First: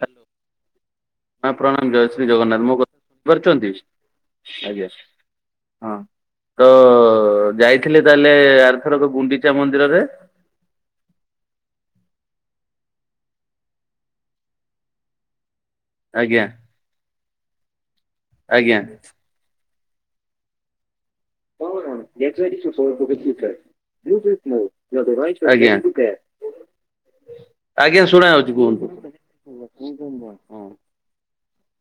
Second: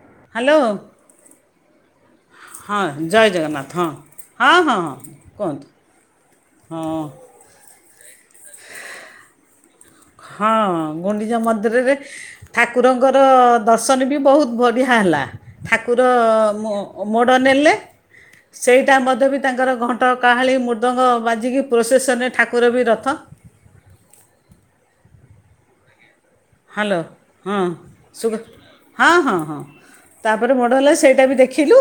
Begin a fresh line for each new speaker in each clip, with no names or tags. Hello,
hello,
ହଁ ପ୍ରଣାମ ଜୟ ଶ୍ରୀ ଜଗନ୍ନାଥ ମୋ
ହଁ
କଥା
ଜୟ
ଶୁଣିପାରୁଛନ୍ତି?
ଜଗନ୍ନାଥ ହଁ। ହଁ ହଁ କୁହନ୍ତୁ ହଁ।
ଥିଲି ତାହେଲେ ଆର୍ଥରକ ଗୁଣ୍ଡିଚା ମନ୍ଦିରରେ।
ହଁ ଗୁଣ୍ଡିଚା ମନ୍ଦିରରେ ଠାକୁରଙ୍କର ଦର୍ଶନ ବି ବହୁତ ବଢିଆ ହେଲା ଠାକୁ କୁର
ଆଜ୍ଞା
ର ମୋଡ଼ ନେଲେ
ଆଜ୍ଞା।
ସେଇଟା ମଧ୍ୟ ବି ତାଙ୍କର ଘଣ୍ ଘଣ୍ଟ କାହାଳିୀ ମୃଦଙ୍ଗ ବାଜିକି ପ୍ରୋସେସନେ ଠାକୁର ବି ରଥ
ଆଜ୍ଞା।
ହ୍ୟାଲୋ ହଁ
ଆଜ୍ଞା ଶୁଣା
ସୁବ୍
ଯାଉଛି କୁହନ୍ତୁ।
ହଁ ହଁ ହଁ। ତା ପରେ ପରେ
ହଁ,
ମୋଡ଼ ହେଲା ସେଇଟା ବି ଦେଖିଲୁ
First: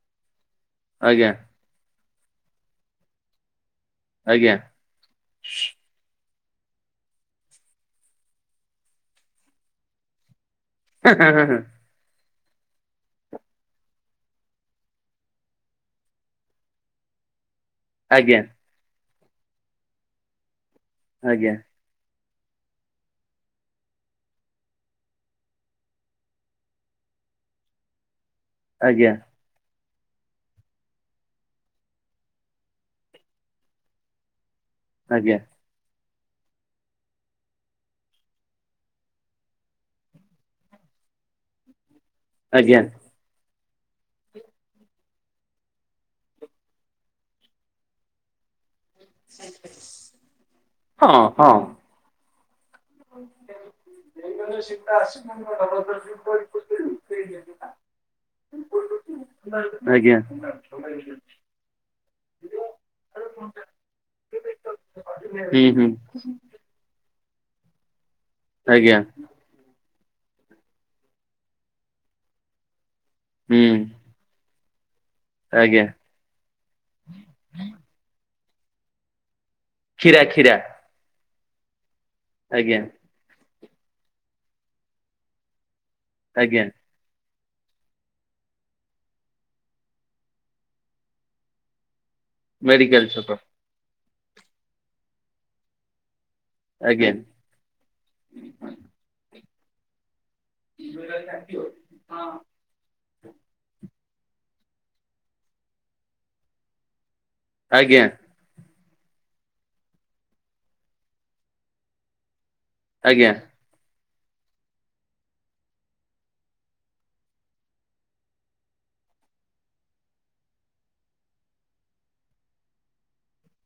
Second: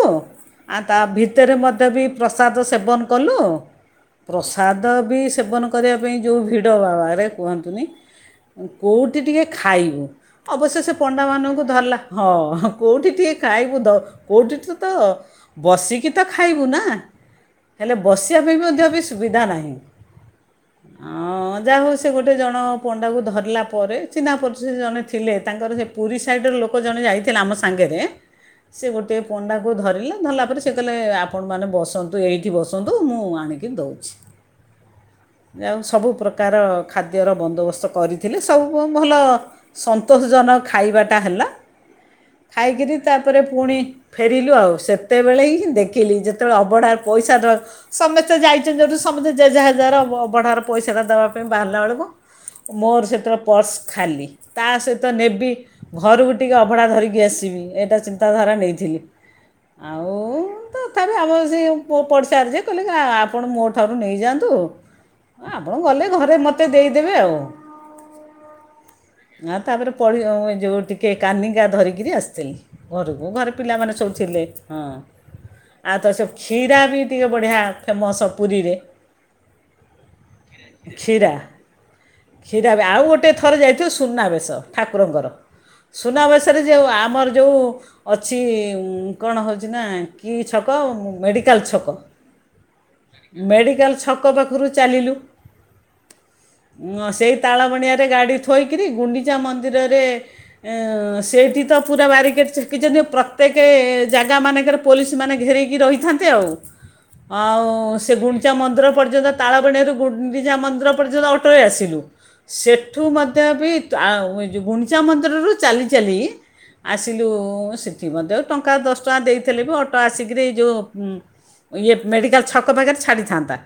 ଆ ତା
ଆଜ୍ଞା
ଭିତରେ ମଧ୍ୟ ବି ପ୍ରସାଦ ସେବନ କଲୁ,
ଆଜ୍ଞା
ପ୍ରସାଦ ବି ସେବନ କରିବା ପାଇଁ ଯୋଉ ଭିଡ ବା ଆରେ କୁହନ୍ତୁନି କୋଉଠି ଟିକେ ଖାଇନୁ ଅବଶ୍ୟ ସେ ପଣ୍ଡା ମାନଙ୍କୁ ଧରିଲା ହଁ କୋଉଠି ଟିକେ ଖାଇବୁ ଦ କୋଉଠି ତ ବସିକି ତ ଖାଇବୁ ନା। ହେଲେ
ଆଜ୍ଞା
ବସିବା ପାଇଁ ମଧ୍ୟ ବି ସୁବିଧା ନାହିଁ,
ଆଜ୍ଞା
ଅଁ ଯାହା ହଉ ସେ ଗୋଟେ ଜଣ ପଣ୍ଡାକୁ ଧରିଲା ପରେ ଚି଼ହ୍ନା ପରିଚିତି ଜଣେ ଥିଲେ, ତାଙ୍କର ସେ ପୁରୀ ସାଇଡର ଲୋକ ଜଣେ ଯାଇଥିଲେ ଆମ ସାଙ୍ଗରେ ସେ
ଆଜ୍ଞା
ଗୋଟିଏ ପଣ୍ଡାକୁ ଧରିଲେ ଧରିଲା ପରେରେ ସେ କହିଲେ ଆପଣମାନେ ବସନ୍ତୁ ଏଇଠି ବସନ୍ତୁ ମୁଁ ଆଣିକି ଦେଉଛି।
ଆଜ୍ଞା।
ଆଉ ସବୁ ପ୍ର୍ରକାର ଖାଦ୍ୟର ବନ୍ଦୋବସ୍ତ କରିଥିଲେ, ସବୁ ମୁ ଭଲ ସନ୍ତୋଷଜନକ ଖାଇବାଟା ହେଲା, ଖାଇ
ଆଜ୍ଞା
କିରି ତାପରେ ପୁଣି ଫେରିଲୁ ଆଉ ସେତେବେଳେ ହିଁ ଦେଖିଲି ଯେତେବେଳେ ଅବଢା ପଇସା ଦବା ସମସ୍ତେ ଯାଇଛନ୍ତି ଯେଉଁଠୁ ସମସ୍ତେ ଯେଝା ଜାହାର ଅବଢ଼ାର ପଇସାଟା
ହଁ
ଦେବା ପାଇଁ
ହଁ
ବାହାରିଲା ବେଳକୁ ମୋର ସେଥିର ପର୍ସ ଖାଲି ତା ସହିତ ନେବି ଘରକୁ ଟିକେ ଅଭଢା ଧରିକି ଆସିବି ଏଇଟା ଚିନ୍ତାଧାରା ନେଇଥିଲି। ଆଉ
ଆଜ୍ଞା।
ତଥାପି ଆମର ସେ ପଡିଶା ରେ ଯେ କହିଲେ ଆପଣ ମୋ ଠାରୁ ନେଇଯାଆନ୍ତୁ।
ହୁଁ
ଆପଣ
ହୁଁ।
ଗଲେ ଘରେ ମତେ ଦେଇଦେବେ ଆଉ
ଆଜ୍ଞା।
ଆଁ ତାପରେ ଯେଉଁ ଟିକେ କାନିିକା ଧରିକିରି ଆସିଥିଲି। ଘରକୁ ଘରେ
ହୁଁ
ପିଲାମାନେ ସବୁଥିଲେ ହଁ
ଆଜ୍ଞା
ଆଉ ତ ସେ ଖିରା ବି ଟିକେ ବଢ଼ିଆ ଫେମସ୍ ପୁରୀରେ।
ଖୀରା ଖୀରା।
କ୍ଷୀରା କ୍ଷୀରା ବି ଆଉ ଗୋଟେ ଗୋଟେ ଥରେ ଯାଇଥିଲୁ ସୁନାବେଶ ଠାକୁରଙ୍କର ସୁନାବେଶରେ
ଆଜ୍ଞା
ଯେଉଁ ଆମର ଯେଉଁ ଅଛି କଣ ହେଉଛି ନା କି ଛକ ମେଡ଼ିକାଲ ଛକ।
ମେଡ଼ିକାଲ ଛକ।
ମେଡିକାଲ ଛକ ପାଖରୁ ଚାଲିଲୁ
ଆଜ୍ଞା
ସେଇ ତାଳବଣିଆ ରେ ଗାଡି ଥୋଇକିରି ଗୁଣ୍ଡିଚା ମନ୍ଦିର ରେ ସେଠି ତା ପୁରା ବାରିକେଟ ଛକ କି ଯଦି ପ୍ରତ୍ୟେକ ଜାଗା ମାନଙ୍କରେ ପୋଲିସ ମାନେ ଘେରକି ରହିଥାନ୍ତେ ଆଉ। ଆଉ
ଆଜ୍ଞା
ସେ ଗୁଣ୍ଡି ଚା ମନ୍ଦିର ପର୍ଯ୍ୟନ୍ତ ତାଳବଣିଆରୁ ଗୁଣ୍ଡିଚା ମନ୍ଦିର ପର୍ଯ୍ୟନ୍ତ ଅଟୋରେ ଆସିଲୁ ସେ ଏଠୁ
ଆଜ୍ଞା
ମଧ୍ୟ ବି ଯେଉଁ ଗୁଣ୍ଡିଚା ମନ୍ଦିରରୁ ଚାଲି ଚାଲି ଆସିଲୁ ସେଠି ମଧ୍ୟ ଟଙ୍କା ଦଶ ଟଙ୍କା ଦେଇଥିଲେ ବି ଅଟୋ ଆସିକିରି ଏଇ ଯୋଉ ଇଏ ମେଡ଼ିକାଲ ଛକ ପାଖରେ ଛାଡ଼ିଥାନ୍ତା?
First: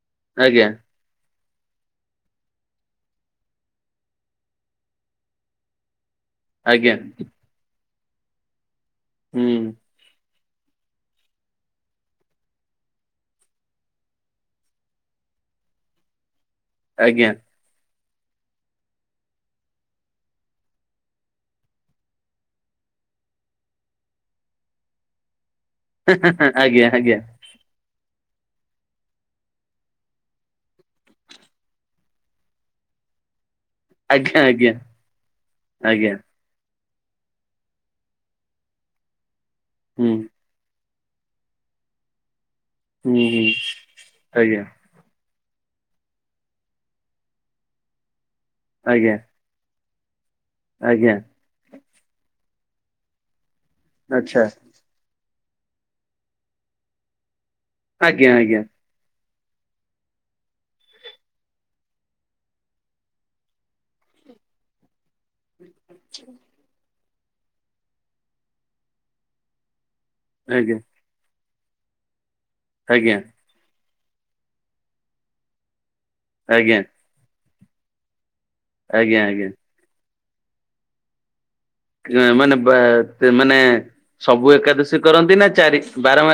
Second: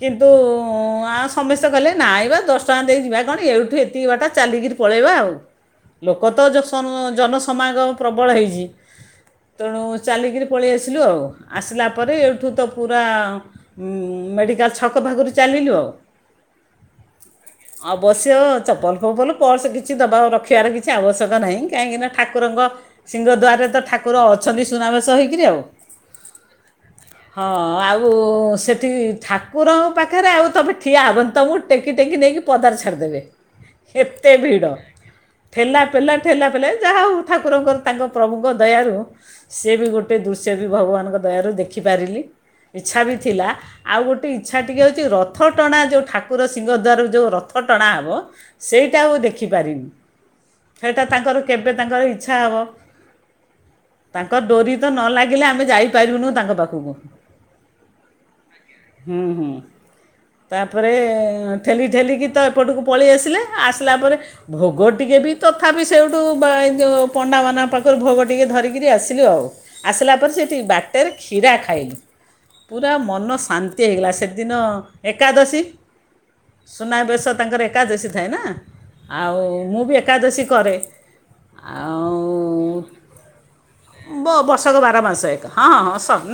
କିନ୍ତୁ
ଆଜ୍ଞା
ଆଉ ସମସ୍ତେ କହିଲେ ନାଇଁବା ଦଶ ଟଙ୍କା ଦେଇକି ଯିବା ଏଇଠୁ ଏତିକି ବାଟ ଚାଲିକିରି ପକେଇବା ଆଉ ଲୋକ
ଆଜ୍ଞା
[unintelligible] ସମାଗମ ପ୍ରବଳ ହେଇଛି
ହୁଁ
ତେଣୁ ଚାଲିକିରି ପଳେଇ ଆସିଲୁ ଆଉ ଆସିଲା ପରେ ଏଇଠୁ ତ ପୁରା ହୁଁ ମେଡ଼ିକାଲ ଛକ ପାଖରୁ ଚାଲିଲୁ ଆଉ
ଆଜ୍ଞା।
ଅବଶ୍ୟ ଚପଲ ଫପଲ ପର୍ସ କିଛି ଦବା ରଖିବାର କିଛି ଆବଶ୍ୟକ ନାହିଁ କାହିଁକିନା ଠାକୁରଙ୍କ ସିଂହଦ୍ୱାରରେ ତ ଠାକୁର ଅଛନ୍ତି ସୁନାବେଶ ହେଇକିରି ଆଉ
ଆଜ୍ଞା ଆଜ୍ଞା।
ହଁ ଆଉ ସେଠି ଠାକୁରଙ୍କ ପାଖରେ ଆଉ ତମେ ଠିଆ ହେବନି ତମକୁ ଟେକି ଟେକି ନେଇକି ପଦାରେ ଛାଡ଼ିଦେବେ ଏତେ
ଆଜ୍ଞା
ଭିଡ଼
ଆଜ୍ଞା
ଠେଲା
ଆଜ୍ଞା
ପେଲା ଠେଲା ପେଲା ଯାହା ହଉ ଠାକୁରଙ୍କର ତାଙ୍କ ପ୍ରଭୁଙ୍କ ଦୟାରୁ ସେ ବି
ହୁଁ
ଗୋଟେ ଦୃ ସେ ବି ଭଗବାନଙ୍କ ଦୟାରୁ ଦେଖିପାରିଲି ଇଚ୍ଛା ବି
ହୁଁ ହୁଁ।
ଥିଲା ଆଉ ଗୋଟେ ଇଚ୍ଛା
ଆଜ୍ଞା
ଟିକେ ଅଛି। ରଥ ଟଣା ଯୋଉ ଠାକୁର ସିଂହଦ୍ୱାରରୁ ଯୋଉ ରଥ ଟଣା ହବ ସେଇଟାକୁ
ଆଜ୍ଞା
ଦେଖି ଦେଖିପାରିନି ସେଇଟା
ଆଜ୍ଞା
ତାଙ୍କର କେବେ ତାଙ୍କର ଇଚ୍ଛା ହେବ। ତାଙ୍କ
ଆଚ୍ଛା
ଡୋରି ତ ନ ଲାଗିଲେ ଆମେ ଯାଇପାରିବୁନୁ ତାଙ୍କ ପାଖକୁ।
ଆଜ୍ଞା ଆଜ୍ଞା।
ହୁଁ ହୁଁ ତାପରେ ଠେଲି ଠେଲିିକି ତ ଏପଟକୁ ପଳେଇ ଆସିଲେ ଆସିଲା ପରେ ଭୋଗ ଟିକେ ବି ତଥାପି ସେଇଠୁ ପଣ୍ଡାମାନଙ୍କ ପାଖରୁ ଭୋଗ ଟିକେ ଧରିକିରି ଆସିଲୁ ଆଉ ଆସିଲା ପରେ ସେଠି
ଆଜ୍ଞା
ବା ଟେରେ କ୍ଷୀରା ଖାଇଲୁ। ପୁରା
ଆଜ୍ଞା
ମନ ଶାନ୍ ନ୍ତି ହେଇଗଲା। ସେଦିନ ଏକାଦଶୀ,
ଆଜ୍ଞା
ସୁନାବେଶ ତାଙ୍କର ଏକାଦଶୀ ଥାଏ ନା।
ଆଜ୍ଞା
ଆଉଁ ମୁଁ ବି ଏକାଦଶୀ କରେ। ଆଉଁ
ମାନେ ବା ମାନେ
ବ-
ସବୁ
ବର୍ଷକ
ଏକାଦଶୀ କରନ୍ତି ନା ଚାରି, ବାର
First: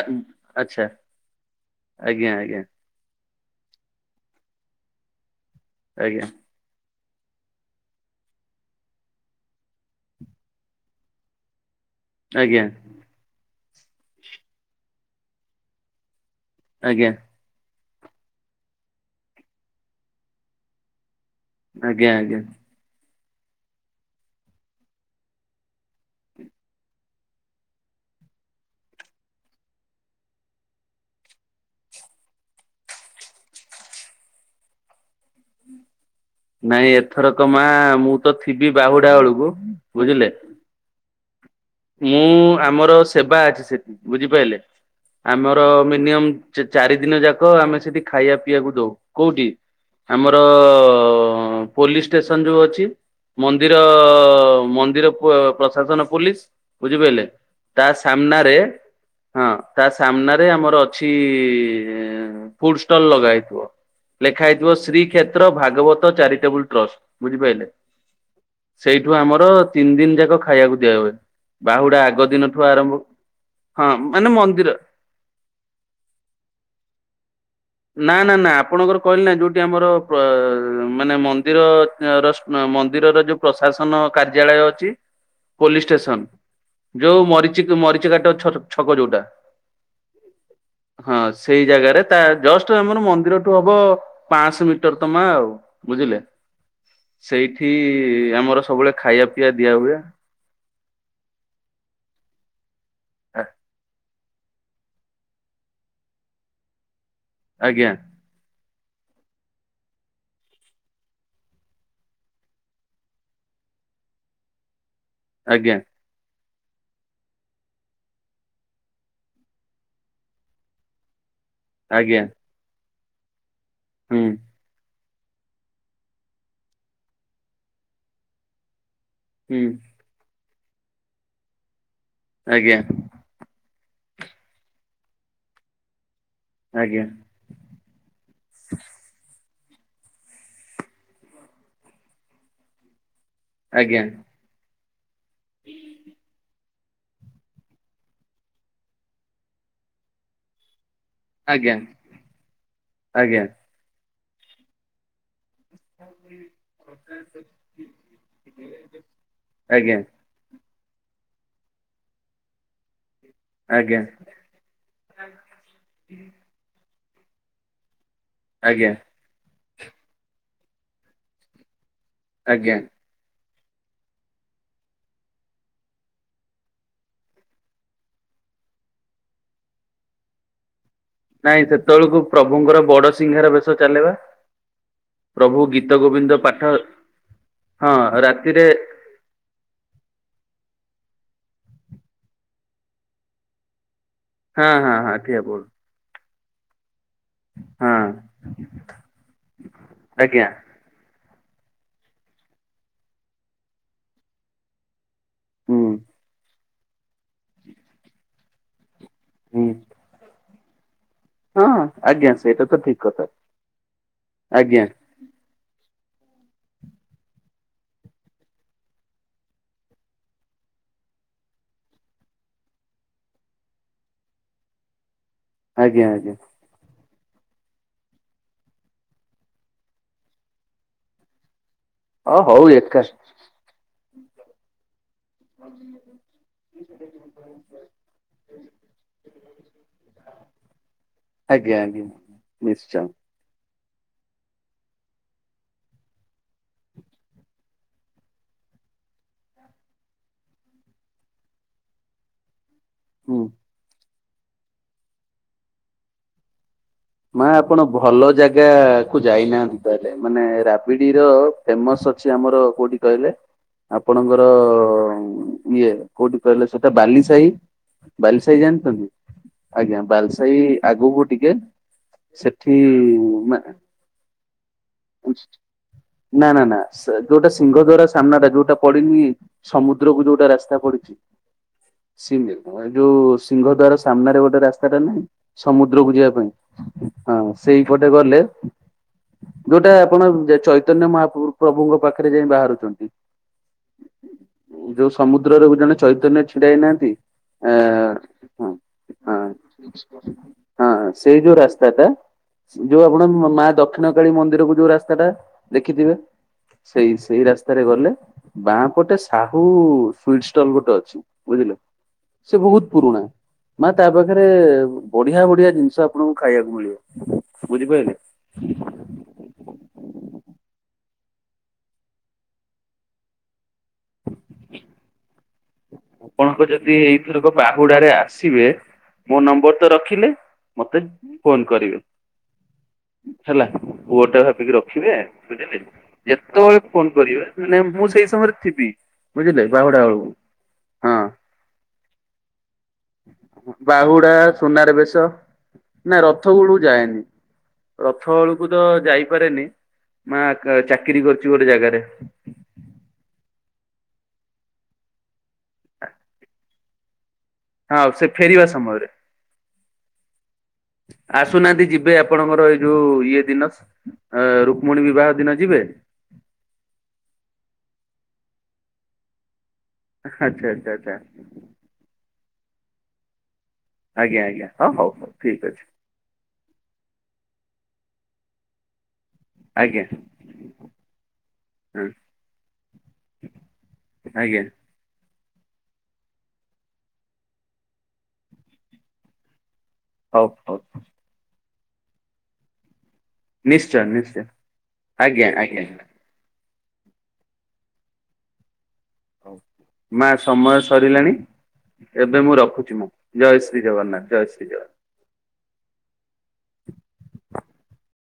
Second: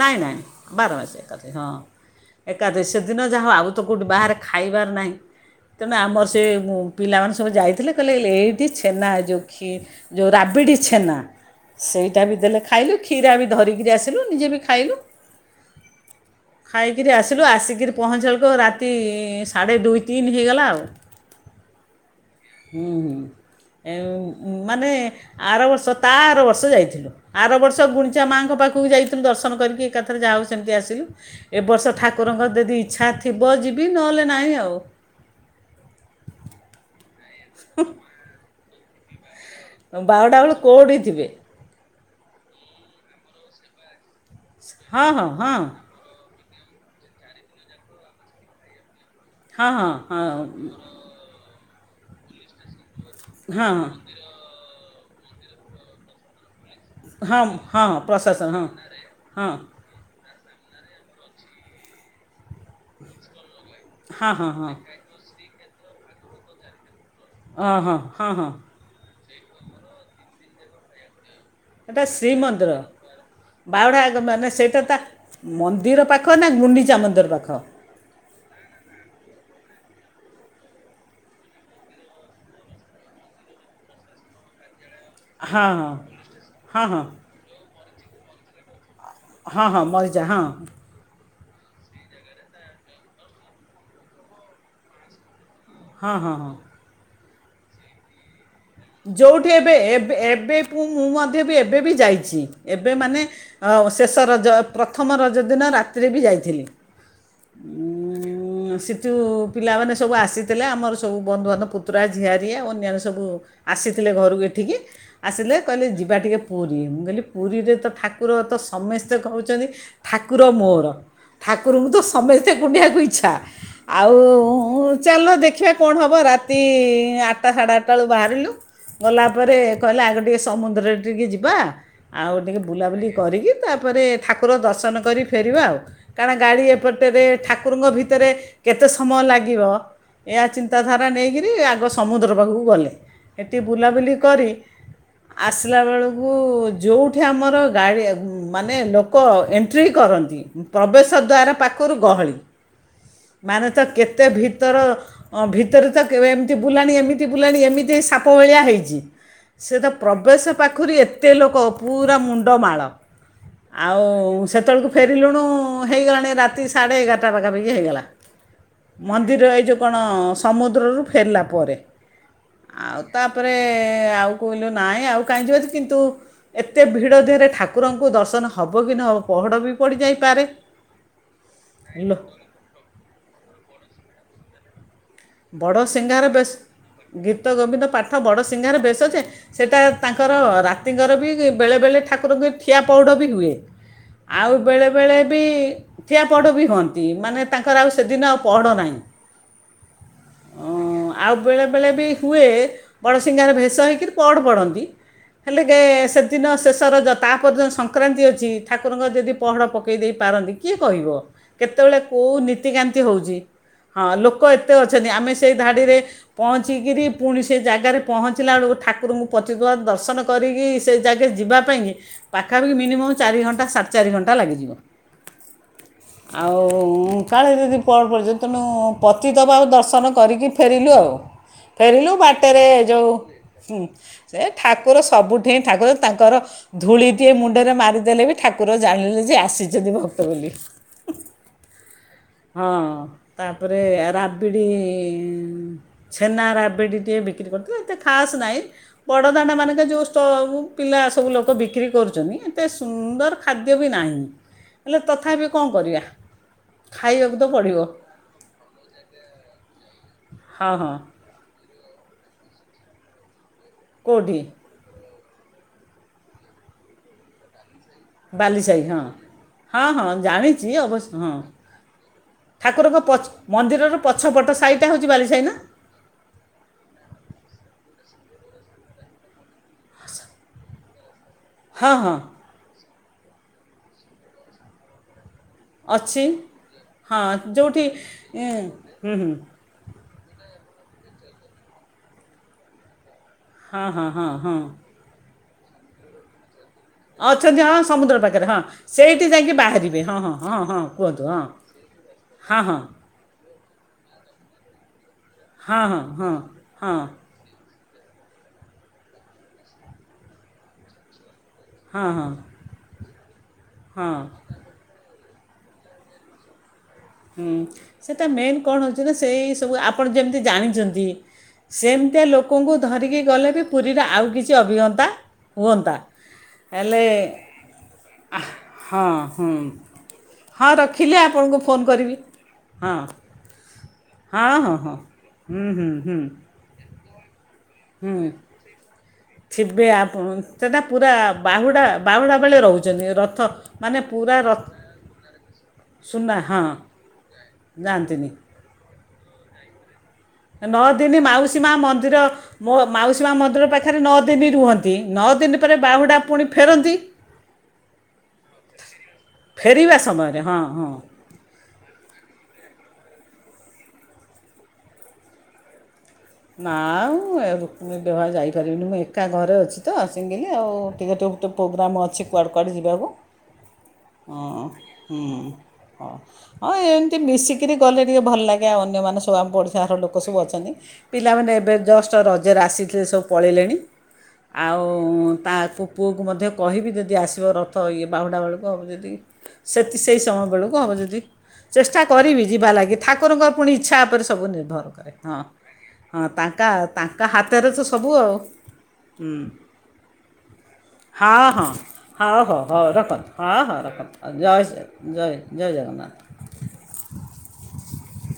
ଆଚ୍ଛା
ବାରମାସୀ ଏକାଥି, ହଁ।
ଆଜ୍ଞା, ଆଜ୍ଞା।
ଦିନ ଯାହା ହୋଉ ଆଉ ତ କୋଉଠି ବାହାରେ ଖାଇବାର ନାହିଁ? ତେଣୁ ଆମର
ଆଜ୍ଞା
ସେ ମୁଁ ପିଲାମାନେ ସବୁ ଯାଇଥିଲେ, କହିଲେ ଲେ ଏଇଠି ଛେନା ଏ ଯୋଉ ଖୀ ଯୋଉ ରାବିଡ଼ି ଛେନା। ସେଇଟା ବି
ଆଜ୍ଞା
ଦେଲେ ଖାଇଲୁ, କ୍ଷୀରା ବି ଧରିକିରି ଆସିଲୁ। ନିଜେ ବି ଖାଇଲୁ।
ଆଜ୍ଞା
ଖାଇକିରି ଆସିଲୁ। ଆସିକିରି ପହଞ୍ଚିଲା ଅଳକୁ ରାତି-ଇଁ ସାଢ଼େ ଦୁଇ ତିନି ହେଇଗଲା ଆଉ।
ଆଜ୍ଞା, ଆଜ୍ଞା।
ହୁଁ, ହୁଁ, ଏଁ ମାନେ ଆର ବର୍ଷ ତା, ଆର ବର୍ଷ ଯାଇଥିଲୁ। ଆର ବର୍ଷ ଗୁଣ୍ଡିଚା ମାଆଙ୍କ ପାଖକୁ ଯାଇଥିଲୁ, ଦର୍ଶନ କରିକି ଏକାଥରେ ଯାହା ହଉ ସେମିତି ଆସିଲୁ। ଏବର୍ଷ ଠାକୁରଙ୍କ ଯଦି ଇଚ୍ଛା ଥିବ, ଯିବି ନହେଲେ ନାହିଁ ଆଉ।
ନାଇଁ, ଏଥରକ ମାଁ, ମୁଁ ତ ଥିବି ବାହୁଡା ଅଳୁକୁ।
ବାହୁଡ଼ା ଅଳୁ କୋଉଠି ଥିବେ?
ମୁଁ, ଆମର ସେବା ଅଛି ସେଠି। ବୁଝିପାଇଲେ!
ହଁ ହଁ
ଆମର ମି ମିନିମମ୍ ଚାରି ଦିନ ଯାକ ଆମେ ସେଠି ଖାୟା ପିଆକୁ ଦଉ। କୋଉଠି?
ହଁ ହଁ
ଆମର-ର-ରଁ ପୋଲିସ ଷ୍ଟେସନ୍ ଯୋଉ ଅଛି।
ହଁ ହଁ ହଁ
ମନ୍ଦିର-ଅ-ଅ ମନ୍ଦିର ପ-ପ୍ରଶାସନ ପୋଲିସ ବୁଝିପାଇଲେ?
ହଁ
ତା
ହଁ
ସାମ୍ନାରେ,
ପ୍ରଶାସନ
ହଁ ତା, ସାମ୍ନାରେ ଆମର ଅଛି, ଫୁଡ୍ ଷ୍ଟଲ୍ ଲଗା ହେଇଥିବ।
ହଁ
ଲେଖା
ହଁ ହଁ ହଁ
ହେଇଥିବ, ଶ୍ରୀକ୍ଷେତ୍ର ଭାଗବତ ଚାରିଟେବୁଲ୍ ଟ୍ରଷ୍ଟ। ବୁଝିପାଇଲେ?
ହଁ ହଁ ହଁ ହଁ
ସେଇଠୁ, ଆମର ତିନି ଦିନ ଯାକ ଖାଇଆକୁ ଦିଆ ହୁଏ। ବାହୁଡା
ହେଟା
ଆଗ ଦିନଠୁ
ଶ୍ରୀମନ୍ଦିର।
ଆରମ୍ଭ ହଁ
ବାହୁଡ଼ା ଆଗ, ମାନେ
ମନ୍ଦିର
ସେଇଟା ତା ମନ୍ଦିର ପାଖ ନା ଗୁଣ୍ଡିଚା ମନ୍ଦିର ପାଖ?
ନା, ନା, ନା, ଆପଣଙ୍କର କହିଲି ନା ଯୋଉଠି ଆମର, ପ-ଅ ମାନେ ମନ୍ଦିର ର ସ ମନ୍ଦିରର ଯୋଉ ପ୍ରଶାସନ କାର୍ଯ୍ୟାଳୟ ଅଛି,
ହଁ
ପୋଲିସ ଷ୍ଟେସନ୍
ହଁ ହଁ ହଁ
ଯୋଉ, ମରିଚିକ୍ ମରିଚିକାଟ ଛକ୍, ଛକ ଯୋଉଟା।
ହଁ, ହଁ, ମରିଯା, ହଁ।
ହଁ, ସେଇ ଜାଗାରେ ତା, ଜଷ୍ଟ ଆମର ମନ୍ଦିରଠୁ ହବ ପାଁଆଶହ ମିଟର ତମା ଆଉ।
ହଁ
ବୁଝିଲେ?
ହଁ ହଁ
ସେଇଠି ଆମର ସବୁଳେ
ଯୋଉଠି ଏବେ ଏବ୍ ଏବେବ୍ ମୁଁ, ମୁଁ ମଧ୍ୟ ବି ଏବେ ବି ଯାଇଛି। ଏବେ ମାନେ ଅଁ ଶେଷ୍ ତ, ରଜ ପ୍ରଥମ ରଜ ଦିନ ରାତିରେ ବି ଯାଇଥିଲି।
ଆଜ୍ଞା।
ସିଠୁ ପିଲାମାନେ ସବୁ ଆସିଥିଲେ। ଆମର ସବୁ ବନ୍ଧୁବାନ୍ଧବ, ପୁତୁରା, ଝିଆରିି, ଆଉ ଅନ୍ୟାନ୍ୟ ସବୁ ଆସିଥିଲେ ଘରୁକୁ ଏଠିକି, ଆସିଲେ
ଆଜ୍ଞା
କହିଲେ ଯି ଯିବା ଟିକେ ପୁରୀ। ମୁଁ, କହିଲି ପୁରୀରେ ତ ଠାକୁର ତ ସମେସ୍ତେ କହୁଚନ୍ତି ଠାକୁର ମୋର। ଠାକୁରୁଙ୍କୁ ତ
ଆଜ୍ଞା
ସମେସ୍ତେ କୁଣ୍ଡେଇବାକୁ ଇଚ୍ଛା। ଆଉଁ
ହୁଁ
-ଉଁ ଚାଲ ଦେଖିବା କଣ ହବ? ରାତି-ଇଁ ଆଟ୍ଟା, ସାଢ଼େ ଆଟ୍ଟା ଳୁ ବାହାରିଲୁ। ଗଲା ପରେ
ହୁଁ
କହିଲା, ଆଗ ଟିକେ ସମୁଦ୍ରରେ ଟିକେ ଯିବା। ଆଉ, ଟିକେ
ଆଜ୍ଞା
ବୁଲାବୁଲି କରିକି, ତା'ପରେ ଠାକୁର ଦର୍ଶନ କରି ଫେରିବା ଆଉ। କାରଣ ଗାଡ଼ି
ଆଜ୍ଞା
ଏପଟରେ ଠାକୁରଙ୍କ ଭିତରେ। କେତେ ସମୟ ଲାଗିବ ଏହା ଚିନ୍ତାଧାରା ନେଇକିରି ଆଗ ସମୁଦ୍ର ପାଖକୁ ଗଲେ। ଏଠି ବୁଲାବୁଲି କରି ଆସିଲା ବେଳକୁ ଯୋଉ। ଆମର ଗାଡ଼ି ମାନେ ଲୋକ ଏଣ୍ଟ୍ରି କରନ୍ତି। ପ୍ରବେଶ ଦ୍ୱାର
ଆଜ୍ଞା
ପାଖୁରୁ ଗହଳି।
ଆଜ୍ଞା
ମାନେ ତ କେତେ ଭିତର। ଭିତରେ ତ କେବେ ଏମିତି ବୁଲାଣି ଏମିତି ବୁଲାଣି ଏମିତି ଏଇ ସାପ ଭଳିଆ ହେଇଛି। ସେ ତ
ଆଜ୍ଞା ଆଜ୍ଞା
ପ୍ର। ପ୍ରବେଶ ପାଖରୁ ଏତେ ଲୋକ ପୁରା ମୁଣ୍ଡମାଳ ଆଉ
ଆଜ୍ଞା
ସେତେବେଳୁକୁ। ଫେରିଲୁଣୁ ହେଇଗଲାଣି ରାତି ସାଢେ ଏଗାରଟା ପାଖାପାଖି ହେଇଗଲା।
ଆଜ୍ଞା।
ମନ୍ଦିର ଏଇ ଯେଉଁ କଣ ସମୁଦ୍ରରୁ ଫେରିଲା ପରେ।
ଆଜ୍ଞା।
ଆଉ ତାପରେ ଆଉ କହିଲୁ ନାଇଁ ଆଉ କାହିଁ ଯିବା କିନ୍ତୁ। ଏତେ ଭିଡ଼ ଧିହରେ ଠାକୁରଙ୍କୁ ଦର୍ଶନ ହବ କି ନହବ ପହଡ଼ ବି ପଡ଼ିଯାଇପାରେ।
ନାଇଁ
ଲୋ
ସେତେବେଳକୁ ପ୍ରଭୁଙ୍କର ବଡସିଂହାର ବେଶ ଚାଲେ ପା।
ବଡ଼ ସିଙ୍ଗାର ବେସ୍ ଗୀତ ଗୋବିନ୍ଦ
ହଁ
ପାଠ ବଡ଼
ରାତିରେ
ସିଙ୍ଗାର ବେଶ ଯେ। ସେଟା ତାଙ୍କର ରାତିଙ୍କର ବି ବେଳେବେଳେ ଠାକୁରଙ୍କୁ ବି ଠିଆ ପଉଡ଼ ବି ହୁଏ। ଆଉ
ହଁ ହଁ ହଁ
ବେଳେବେଳେ
ଠିଆ
ବି
ପଡୁ
ଠିଆପହଡ ବି ହୁଅନ୍ତି ମାନେ ତାଙ୍କର ଆଉ
ହଁ
ସେଦିନ ଆଉ ପହଢ଼ ନାହିଁ।
ଆଜ୍ଞା।
ହଁ ଆଉ ବେଳେବେଳେ ବି ହୁଏ ବଡ଼ସିଂଙ୍ଗାର ଭେଷ ହୋଇକରି ପଅଡ ପଡ଼ନ୍ତି। ହେଲେ ଗେ
ହୁଁ
ସେଦିନ ଶେଷ ରଜ ତାପରଦିନ ସଂକ୍ରାନ୍ତି ଅଛି। ଠାକୁରଙ୍କ ଯଦି ପହଡ଼
ହୁଁ
ପକେଇ ଦେଇ ପାରନ୍ତି କିଏ କହିବ।
ହଁ
କେତେବେଳେ
ଆଜ୍ଞା
କୋଉ
ସେଇଟା ତ
ନୀତିକାନ୍ତି
ଠିକ କଥା
ହୋଉଛି ହଁ ଲୋକ ଏତେ
ଆଜ୍ଞା
ଅଛନ୍ତି ଆମେ ସେଇ ଧାଡ଼ିରେ। ପହଞ୍ଚିକିରି ପୁଣି ସେ ଜାଗାରେ ପହଞ୍ଚିଲା ବେଳୁକୁ ଠାକୁରୁଙ୍କୁ ପତିତ ପାବନ ଦର୍ଶନ। କରିକି ସେ ଜାଗେ ଯିବା ପାଇଁକି ପାଖାପାଖି ମିନିମମ୍ ଚାରି ଘଣ୍ଟା ସାଢ଼େ ଚାରି ଘଣ୍ଟା ଲାଗିଯିବ।
[inaudible] ଆଜ୍ଞା
ଆଉ କାଳେ ଯଦି ପଅଡ ପଡିଯିବ ତେଣୁ ପତିତ ପାବ ଦର୍ସ। ଦର୍ଶନ କରିକି ଫେରିଲୁ ଆଉ ଫେରିଲୁ
ଅ
ବାଟରେ
ହଉ ଏକା
ଯୋଉ। ହୁଁ ସେ ଠାକୁର ସବୁଠି ଠାକୁର ତାଙ୍କର। ଧୂଳିଟିଏ ମୁଣ୍ଡରେ ମାରିଦେଲେ ବି ଠାକୁର ଜାଣିଲେ ଯେ ଆସିଚନ୍ତି ଭକ୍ତ ବୋଲି।
ଆଜ୍ଞା ଆଜ୍ଞା
ହଁ
ନିଶ୍ଚୟ।
ତାପରେ ରାବିଡ଼ି। ଛେନା ରାବିଡ଼ି ଟିଏ ବିକ୍ରି କରୁଥିଲେ ଏତେ ଖାସ୍ ନାହିଁ। ବଡ଼ଦାଣ୍ଡ ମାନଙ୍କରେ ଯୋଉ ଷ୍ଟ ଉଁ ପିଲା ସବୁ ଲୋକ ବିକ୍ରି କରୁଚନ୍ତି। ଏତେ ସୁନ୍ଦର
ହୁଁ
ଖାଦ୍ୟ ବି ନାହିଁ ହେଲେ ତଥାପି କଣ କରିବା। ଖାଇବାକୁ ତ
ମା
ପଡ଼ିବ
ଆପଣ ଭଲ ଜାଗା କୁ ଯାଇନାହାନ୍ତି ତାହେଲେ ମାନେ
ହଁ ହଁ
ରାବିଡି ର। ଫେମସ୍ ଅଛି ଆମର କୋଉଠି କହିଲେ
କେଉଁଠି
ଆପଣଙ୍କର ଇଏ କୋଉଠି କହିଲେ ସେଟା ବାଲିସାହି ବାଲିସାହି ଜାଣିଛନ୍ତି
ହଁ
ଆଜ୍ଞା
ହଁ
ବାଲିସାହି
ଜାଣିଛି ଅବଶ୍ୟ
ଆଗକୁ
ହଁ
ଟିକେ ସେଠି
ଠାକୁରଙ୍କ ପଛ
ମା
ମନ୍ଦିରର ପଛପଟ ସାହିଟା ହେଉଛି ବାଲିସାହି ନା
ନା ନା ନା ଯୋଉଟା ସିଂହଦ୍ଵାରା ସାମ୍ନା ଟା ଯୋଉଟା ପଡିନି ସମୁଦ୍ରକୁ ଯୋଉଟା ରାସ୍ତା ପଡିଛି
ହଁ ହଁ
ଏ ଯୋଉ ସିଂହଦ୍ଵାର ସାମ୍ନାରେ ଗୋଟେ ରାସ୍ତାଟା ନାହିଁ ସମୁଦ୍ରକୁ
ଅଛି
ଯିବା ପାଇଁ
ହଁ ଯୋଉଠି
ସେଇପଟେ ଗଲେ
ହିଁ ହୁଁ ହୁଁ
ଯୋଉଟା ଆପଣ ଚୈତନ୍ୟ ମହାପ୍ର ପ୍ରଭୁଙ୍କ ପାଖରେ ଯାଇ ବାହାରୁଛନ୍ତି
ହଁ ହଁ ହଁ ହଁ ହଁ।
ଯୋଉ ସମୁଦ୍ରରେ ଜଣେ ଚୈତନ୍ୟ ଛିଡା ହେଇନାହାନ୍ତି।
ଅଛନ୍ତି
ଆ
ହଁ ସମୁଦ୍ର ପାଖରେ ହଁ ସେଇଠି
ହଁ
ଯାଇକି ବାହାରିବେ ହଁ ହଁ ହଁ ହଁ କୁହନ୍ତୁ?
ସେଇ ଯୋଉ ରାସ୍ତାଟା
ହଁ ହଁ
ଯୋଉ ଆପଣ ମା ଦକ୍ଷିଣ କାଳୀ ମନ୍ଦିରକୁ ଯୋଉ ରାସ୍ତାଟା
ହଁ ହଁ
ଦେଖିଥିବେ
ହଁ ହଁ
ସେଇ
ହଁ
ସେଇ ରାସ୍ତା ରାସ୍ତାରେ ଗଲେ ବାହାଁ ପଟେ ସାହୁ ସୁଇଟ ଷ୍ଟଲ ଗୋଟେ ଅଛି ବୁଝିଲେ?
ହଁ ହଁ।
ସେ ବହୁତ ପୁରୁଣା ମା ତା
ହଁ
ପାଖରେ ବଢିଆ ବଢିଆ ଜିନିଷ ଆପଣଙ୍କୁ ଖାଇବାକୁ ମିଳିବ।
ହୁଁ
ବୁଝିପାରିଲେ
ସେଟା ମେନ୍ କଣ ହଉଛି? ସେଇ ସବୁ ଆପଣ ଯେମିତି ଜାଣିଛନ୍ତି ସେମିତିଆ ଲୋକଙ୍କୁ ଧରିକି ଗଲେ ବି ପୁରୀରେ ଆଉ କିଛି ଅଭିଜ୍ଞତା ହୁଅନ୍ତା।
ଆପଣଙ୍କ ଯଦି
ହେଲେ
ଏଇଥରକ ବାହୁଡାରେ ଆସିବେ
ହଁ
ମୋ
ହୁଁ
ନମ୍ବର ତ ରଖିଲେ
ହଁ
ମତେ
ରଖିଲି
ଫୋନ
ଆପଣଙ୍କୁ ପୋ
କରିବେ ହେଲା ପୁଅଟା
ହଁ
ଭାବିକି
ହଁ ହଁ
ରଖିବେ
ହୁଁ
ବୁଝିଲେ ଯେ
ହୁଁ ହୁଁ
ଯେତେବେଳେ ଫୋନ କରିବେ ମାନେ ମୁଁ
ହୁଁ
ସେଇ ସମୟରେ ଥିବି ବୁଝିଲେ
ଥିବେ
ବାହୁଡା
ଆପଣ
ବେଳକୁ
ସେଟା ପୁରା
ହଁ
ବାହୁଡା ବାହୁଡା ବେଳେ ରହୁଛି।
ବାହୁଡା ସୁନାରେ ବେଶ। ନା
ସୁନା
ରଥ
ହଁ
ବେଳକୁ ଯାଏନି
ଯାଆନ୍ତିନି
ରଥ ବେଳକୁ ତ ଯାଇପାରେନି। ମା
ନଅ ଦିନି
ଚାକିରି କରିଛି
ମାଉସୀ
ଗୋଟେ
ମା
ଜାଗାରେ
ମନ୍ଦିର ମୋ ମାଉସୀ ମା ମନ୍ଦିର ପାଖରେ ନଅ ଦିନି ରୁହନ୍ତି ନଅ ଦିନି ପରେ ବାହୁଡ଼ା ପୁଣି ଫେରନ୍ତି।
ଆଉ ସେ ଫେରିବା ସମୟରେ।
ଫେରିବା ସମୟରେ ହଁ ହଁ
ଆସୁନାହାନ୍ତି ଯିବେ ଆପଣଙ୍କର ଏଇ ଯୋଉ ଇଏ ଦିନ ରୁକ୍ମଣୀ ବିବାହ ଦିନ ଯିବେ।
ନା ଆଉ ରୁକ୍ମଣୀ ବିବାହ ଯାଇପାରିବିନି ମୁଁ ଏକା ଘରେ ଅଛି। ତ ସିଙ୍ଗିଲି
ଆଚ୍ଛା
ଆଉ
ଆଚ୍ଛା ଆଚ୍ଛା
ଟିକେ ଟିକେ ତ ପ୍ରୋଗ୍ରାମ୍ ଅଛି କୁଆଡ଼େ କୁଆଡ଼େ ଯିବାକୁ?
ଆଜ୍ଞା ଆଜ୍ଞା ହଁ ହଉ ହଉ ଠିକ ଅଛି।
ହଁ। ହଁ ଏମିତି ମିଶିକିରି ଗଲେ ଟିକେ ଭଲ ଲାଗେ ଆଉ ଅନ୍ୟମାନେ ସବୁ ଆମ ପଡ଼ିଶାର
ଆଜ୍ଞା
ଲୋକ ସବୁ ଅଛନ୍ତି। ପିଲାମାନେ ଏବେ
ହଁ
ଜଷ୍ଟ ରଜରେ ଆସିଥିଲେ ସବୁ ପଳେଇଲେଣି
ଆଜ୍ଞା
ଆଉ ହଁ ତା ପୁଅକୁ ମଧ୍ୟ କହିବି ଯଦି ଆସିବ ରଥ ଇଏ ବାହୁଡ଼ା ବେଳକୁ ଯଦି ସେତିି ସେଇ
ହଉ
ସମୟ
ହଉ
ବେଳକୁ ହେବ ଯଦି ଚେଷ୍ଟା କରିବି ଯିବା ଲାଗି। ଠାକୁରଙ୍କର ପୁଣି ଇଚ୍ଛା
ନିଶ୍ଚୟ
ଉପରେ
ନିଶ୍ଚୟ
ସବୁ ନିର୍ଭର କରେ ହଁ।
ଆଜ୍ଞା ଆଜ୍ଞା
ହଁ ତାଙ୍କ ତାଙ୍କ ହାତରେ ତ ସବୁ ଆଉ ହୁଁ।
ମା ସମୟ ସରିଲାଣି
ହଉ
ଏବେ ମୁଁ
ହଉ ହଉ
ରଖୁଛି ମୁଁ
ରଖନ୍ତୁ ହଁ
ଜୟ
ହଁ
ଶ୍ରୀ
ରଖନ୍ତୁ
ଜଗନ୍ନାଥ ଜୟ ଶ୍ରୀ ଜଗନ୍ନାଥ।
ଜୟ ଜୟ ଜଗନ୍ନାଥ।